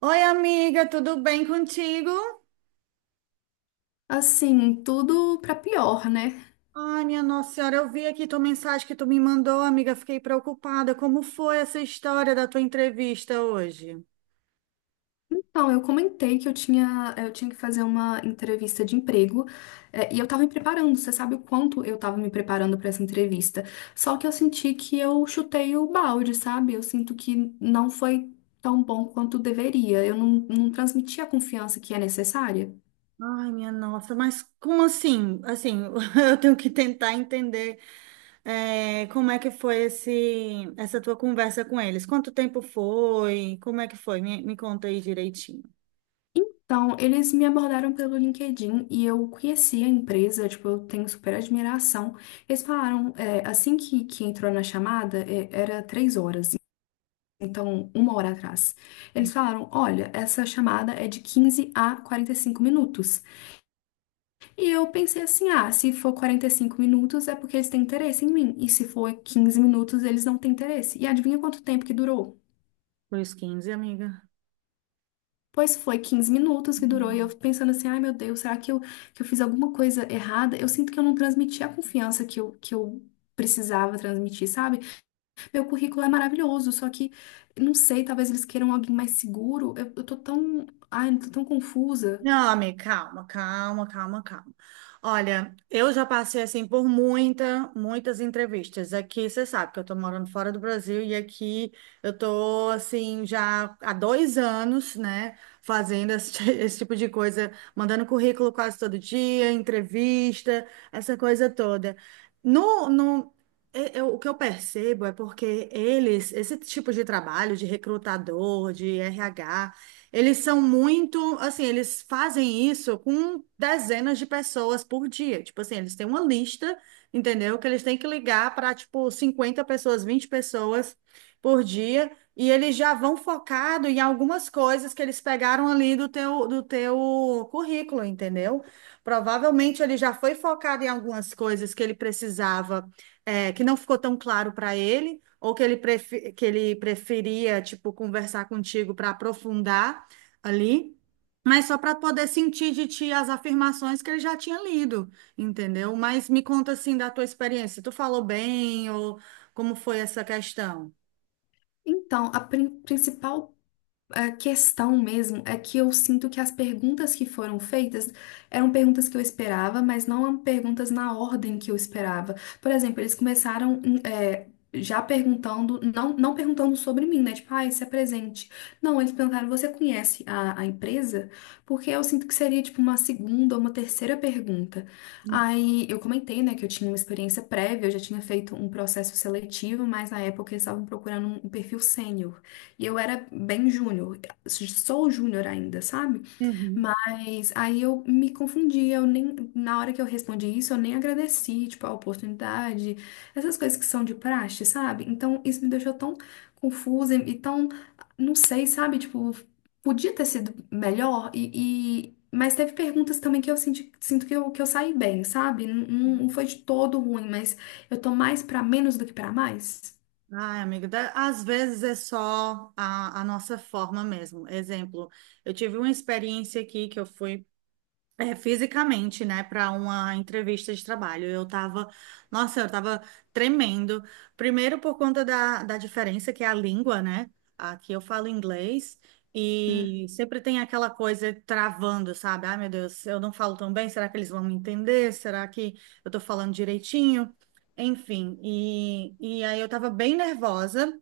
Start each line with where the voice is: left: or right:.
right: Oi, amiga, tudo bem contigo?
left: Assim, tudo pra pior, né?
right: Ai, minha Nossa Senhora, eu vi aqui tua mensagem que tu me mandou, amiga, fiquei preocupada. Como foi essa história da tua entrevista hoje?
left: Então, eu comentei que eu tinha que fazer uma entrevista de emprego, e eu tava me preparando, você sabe o quanto eu tava me preparando pra essa entrevista. Só que eu senti que eu chutei o balde, sabe? Eu sinto que não foi tão bom quanto deveria. Eu não transmiti a confiança que é necessária.
right: Ai, minha nossa, mas como assim? Assim, eu tenho que tentar entender como é que foi essa tua conversa com eles. Quanto tempo foi? Como é que foi? Me conta aí direitinho.
left: Então, eles me abordaram pelo LinkedIn e eu conheci a empresa, tipo, eu tenho super admiração. Eles falaram, assim que entrou na chamada, era três horas, então uma hora atrás. Eles falaram, olha, essa chamada é de 15 a 45 minutos. E eu pensei assim, ah, se for 45 minutos é porque eles têm interesse em mim, e se for 15 minutos eles não têm interesse. E adivinha quanto tempo que durou?
right: Foi os 15, amiga.
left: Pois foi 15 minutos que durou e eu pensando assim, ai meu Deus, será que eu fiz alguma coisa errada? Eu sinto que eu não transmiti a confiança que eu precisava transmitir, sabe? Meu currículo é maravilhoso, só que não sei, talvez eles queiram alguém mais seguro. Eu tô tão, ai, eu tô tão confusa.
right: Não, amiga, calma, calma, calma, calma. Olha, eu já passei assim por muitas entrevistas. Aqui você sabe que eu tô morando fora do Brasil e aqui eu tô assim já há dois anos, né, fazendo esse tipo de coisa, mandando currículo quase todo dia, entrevista, essa coisa toda. No, no, e- eu- O que eu percebo é porque eles, esse tipo de trabalho de recrutador, de RH, eles são muito, assim, eles fazem isso com dezenas de pessoas por dia. Tipo assim, eles têm uma lista, entendeu? Que eles têm que ligar para, tipo, 50 pessoas, 20 pessoas por dia. E eles já vão focado em algumas coisas que eles pegaram ali do do teu currículo, entendeu? Provavelmente ele já foi focado em algumas coisas que ele precisava, que não ficou tão claro para ele ou que que ele preferia, tipo, conversar contigo para aprofundar ali, mas só para poder sentir de ti as afirmações que ele já tinha lido, entendeu? Mas me conta assim da tua experiência, tu falou bem ou como foi essa questão?
left: Então, principal. A questão mesmo é que eu sinto que as perguntas que foram feitas eram perguntas que eu esperava, mas não eram perguntas na ordem que eu esperava. Por exemplo, eles começaram já perguntando, não, não perguntando sobre mim, né? Tipo, ah, isso é presente. Não, eles perguntaram, você conhece a empresa? Porque eu sinto que seria tipo uma segunda ou uma terceira pergunta. Aí eu comentei, né, que eu tinha uma experiência prévia, eu já tinha feito um processo seletivo, mas na época eles estavam procurando um perfil sênior. E eu era bem júnior, sou júnior ainda, sabe?
right: Uhum.
left: Mas aí eu me confundi, eu nem, na hora que eu respondi isso, eu nem agradeci, tipo, a oportunidade, essas coisas que são de praxe, sabe? Então isso me deixou tão confusa e tão, não sei, sabe? Tipo, podia ter sido melhor mas teve perguntas também que eu senti, sinto que eu saí bem, sabe? Não, não foi de todo ruim, mas eu tô mais pra menos do que pra mais.
right: Ai, amiga, às vezes é só a nossa forma mesmo. Exemplo, eu tive uma experiência aqui que eu fui. É, fisicamente, né, para uma entrevista de trabalho. Eu tava, nossa, eu tava tremendo. Primeiro por conta da diferença que é a língua, né? Aqui eu falo inglês
left: Hum.
right: e sempre tem aquela coisa travando, sabe? Ai, meu Deus, eu não falo tão bem, será que eles vão me entender? Será que eu tô falando direitinho? Enfim, e aí eu tava bem nervosa.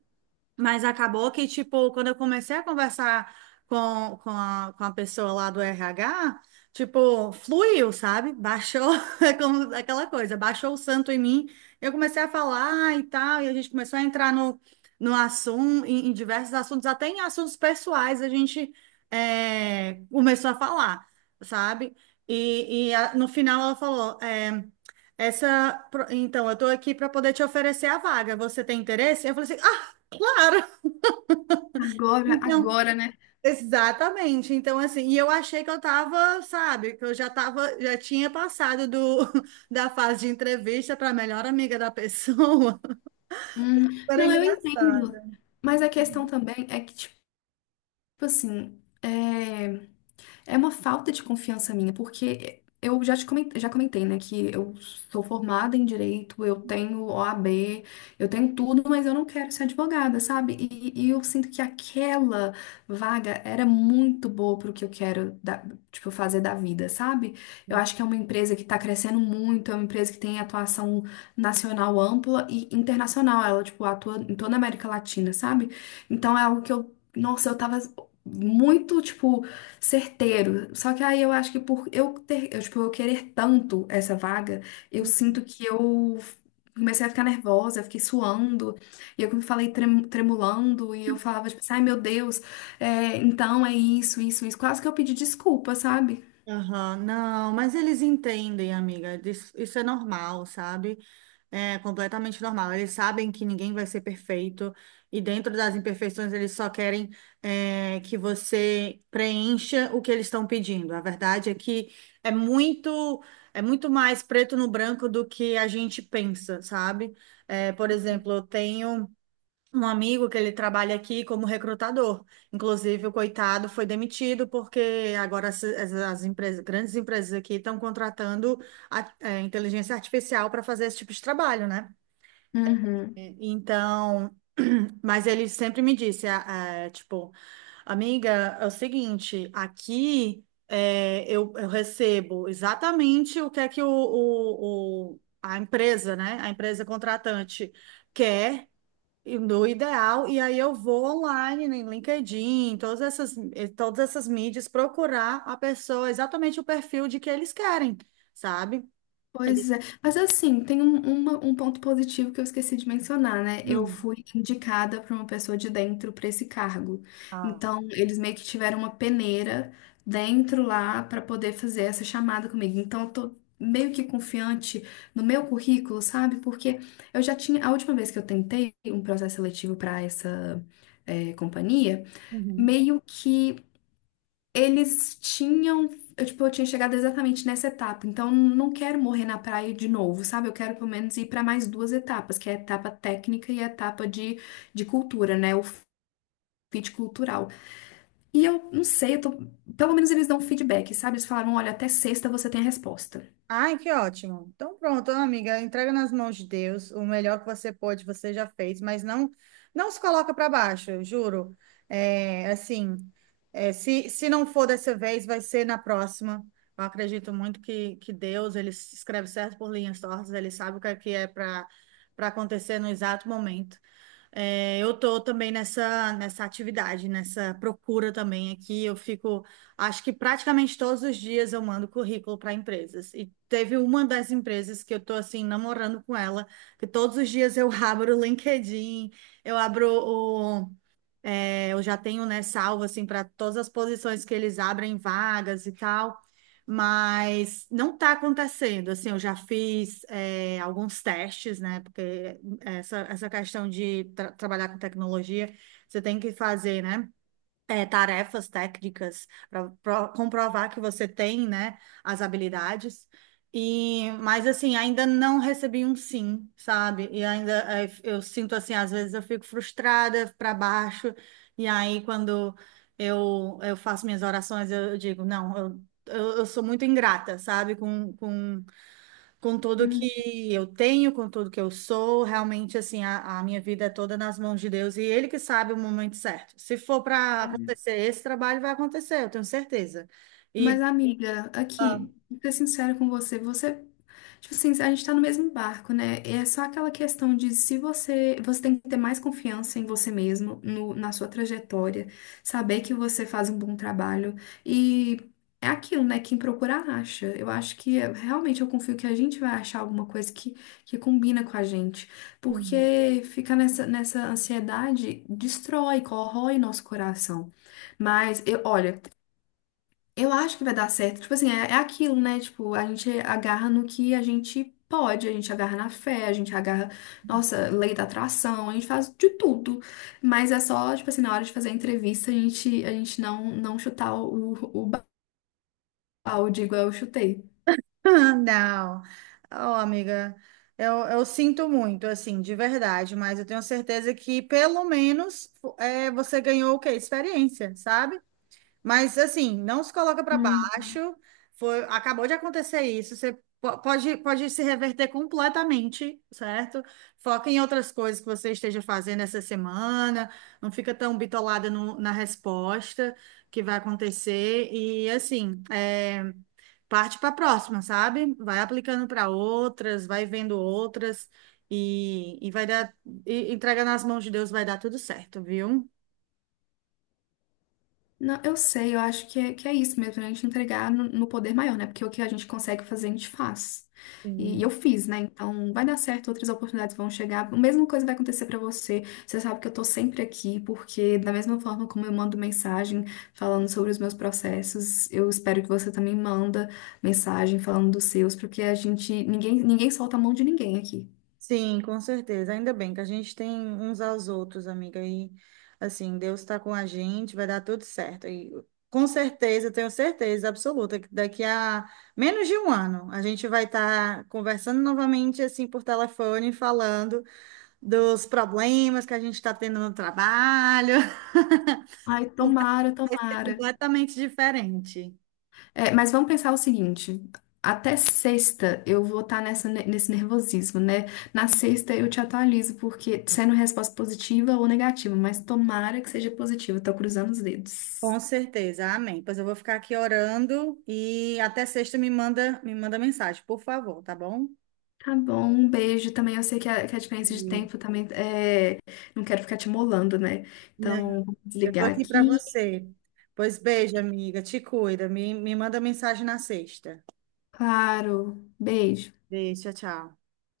right: Mas acabou que, tipo, quando eu comecei a conversar com a pessoa lá do RH, tipo, fluiu, sabe? Baixou, é como aquela coisa, baixou o santo em mim. Eu comecei a falar e tal, e a gente começou a entrar no assunto, em diversos assuntos, até em assuntos pessoais, a gente começou a falar, sabe? No final ela falou, então, eu tô aqui para poder te oferecer a vaga, você tem interesse? Eu falei assim, ah! Claro.
left: Agora,
right: Então,
left: agora, né?
right: exatamente. Então, assim, e eu achei que eu tava, sabe, que eu já tava, já tinha passado do, da fase de entrevista para melhor amiga da pessoa.
left: Hum,
right: Era
left: não, eu entendo.
right: engraçado.
left: Mas a questão também é que, tipo assim, é uma falta de confiança minha, porque eu já te comentei, já comentei, né, que eu sou formada em direito, eu tenho o OAB, eu tenho tudo, mas eu não quero ser advogada, sabe? E eu sinto que aquela vaga era muito boa pro que eu quero, tipo, fazer da vida, sabe? Eu acho que é uma empresa que tá crescendo muito, é uma empresa que tem atuação nacional ampla e internacional, ela, tipo, atua em toda a América Latina, sabe? Então é algo que eu, nossa, eu tava muito, tipo certeiro. Só que aí eu acho que por eu ter, eu, tipo, eu querer tanto essa vaga, eu sinto que eu comecei a ficar nervosa, eu fiquei suando, e eu falei tremulando, e eu falava, tipo, assim, ai meu Deus, então é isso, isso, isso. Quase que eu pedi desculpa, sabe?
right: Aham, não, mas eles entendem, amiga. Isso é normal, sabe? É completamente normal. Eles sabem que ninguém vai ser perfeito e dentro das imperfeições eles só querem que você preencha o que eles estão pedindo. A verdade é que é muito é muito mais preto no branco do que a gente pensa, sabe? É, por exemplo, eu tenho um amigo que ele trabalha aqui como recrutador. Inclusive, o coitado foi demitido porque agora as empresas, grandes empresas aqui estão contratando inteligência artificial para fazer esse tipo de trabalho, né?
left: Uhum.
right: Então, mas ele sempre me disse, tipo, amiga, é o seguinte, aqui eu recebo exatamente o que é que a empresa, né? A empresa contratante quer. E no ideal, e aí eu vou online, né, em LinkedIn, em todas essas mídias, procurar a pessoa, exatamente o perfil de que eles querem, sabe?
left: Pois é, mas assim, tem um ponto positivo que eu esqueci de mencionar, né? Eu
right: Hum.
left: fui indicada por uma pessoa de dentro para esse cargo.
right: Ah,
left: Então, eles meio que tiveram uma peneira dentro lá para poder fazer essa chamada comigo. Então, eu tô meio que confiante no meu currículo, sabe? Porque eu já tinha, a última vez que eu tentei um processo seletivo para essa companhia,
right: uhum.
left: meio que. Eles tinham, eu, tipo, eu tinha chegado exatamente nessa etapa, então não quero morrer na praia de novo, sabe? Eu quero pelo menos ir para mais duas etapas, que é a etapa técnica e a etapa de cultura, né? O fit cultural. E eu não sei, pelo menos eles dão feedback, sabe? Eles falaram, olha, até sexta você tem a resposta.
right: Ai, que ótimo. Então pronto, amiga, entrega nas mãos de Deus. O melhor que você pôde, você já fez, mas não se coloca para baixo, eu juro. É, assim, se não for dessa vez, vai ser na próxima. Eu acredito muito que Deus, ele escreve certo por linhas tortas, ele sabe o que que é para acontecer no exato momento. É, eu tô também nessa atividade, nessa procura também aqui. Eu fico, acho que praticamente todos os dias eu mando currículo para empresas. E teve uma das empresas que eu tô assim namorando com ela, que todos os dias eu abro o LinkedIn, eu abro eu já tenho, né, salvo assim para todas as posições que eles abrem vagas e tal, mas não está acontecendo. Assim, eu já fiz alguns testes, né? Porque essa questão de trabalhar com tecnologia, você tem que fazer, né? É, tarefas técnicas para comprovar que você tem, né, as habilidades. E, mas assim, ainda não recebi um sim, sabe? E ainda eu sinto assim, às vezes eu fico frustrada para baixo, e aí quando eu faço minhas orações, eu digo, não, eu sou muito ingrata, sabe? Com tudo
left: Hum.
right: que eu tenho, com tudo que eu sou, realmente assim, a minha vida é toda nas mãos de Deus e Ele que sabe o momento certo. Se for para
left: É.
right: acontecer esse trabalho, vai acontecer, eu tenho certeza. E
left: Mas, amiga,
right: ah,
left: aqui, vou ser sincero com você, você, tipo assim, a gente tá no mesmo barco, né? É só aquela questão de se você, você tem que ter mais confiança em você mesmo, no, na sua trajetória, saber que você faz um bom trabalho e é aquilo, né? Quem procura acha. Eu acho que realmente eu confio que a gente vai achar alguma coisa que combina com a gente,
right: sim.
left: porque ficar nessa, nessa ansiedade destrói, corrói nosso coração. Mas eu, olha, eu acho que vai dar certo. Tipo assim, é aquilo, né? Tipo, a gente agarra no que a gente pode, a gente agarra na fé, a gente agarra, nossa, lei da atração, a gente faz de tudo. Mas é só, tipo assim, na hora de fazer a entrevista, a gente não, não chutar o balde igual eu chutei.
right: Não, oh, amiga, eu sinto muito, assim, de verdade, mas eu tenho certeza que pelo menos você ganhou o quê? Experiência, sabe? Mas assim, não se coloca para
left: Uhum.
right: baixo. Foi, acabou de acontecer isso. Você pode se reverter completamente, certo? Foca em outras coisas que você esteja fazendo essa semana. Não fica tão bitolada na resposta que vai acontecer. E assim, é, parte para a próxima, sabe? Vai aplicando para outras, vai vendo outras. Vai dar, e entrega nas mãos de Deus, vai dar tudo certo, viu?
left: Não, eu sei, eu acho que que é isso mesmo, né? A gente entregar no, no poder maior, né? Porque o que a gente consegue fazer, a gente faz. E eu
right: Sim.
left: fiz, né? Então vai dar certo, outras oportunidades vão chegar. A mesma coisa vai acontecer pra você. Você sabe que eu tô sempre aqui, porque da mesma forma como eu mando mensagem falando sobre os meus processos, eu espero que você também manda mensagem falando dos seus, porque a gente, ninguém solta a mão de ninguém aqui.
right: Sim, com certeza. Ainda bem que a gente tem uns aos outros, amiga. E assim, Deus está com a gente, vai dar tudo certo. E com certeza, tenho certeza absoluta que daqui a menos de um ano a gente vai estar conversando novamente assim por telefone, falando dos problemas que a gente está tendo no trabalho.
left: Ai, tomara,
right: Vai ser
left: tomara.
right: completamente diferente.
left: É, mas vamos pensar o seguinte: até sexta eu vou estar nessa, nesse nervosismo, né? Na sexta eu te atualizo, porque sendo resposta positiva ou negativa, mas tomara que seja positiva, tô cruzando os
right: Com
left: dedos.
right: certeza, amém. Pois eu vou ficar aqui orando e até sexta me manda mensagem, por favor, tá bom?
left: Tá bom, um beijo também. Eu sei que a diferença de tempo também é. Não quero ficar te molando, né?
right: Não,
left: Então, vou
right: eu tô
left: desligar
right: aqui para
left: aqui.
right: você. Pois beijo, amiga. Te cuida. Me manda mensagem na sexta.
left: Claro, beijo.
right: Beijo, tchau, tchau.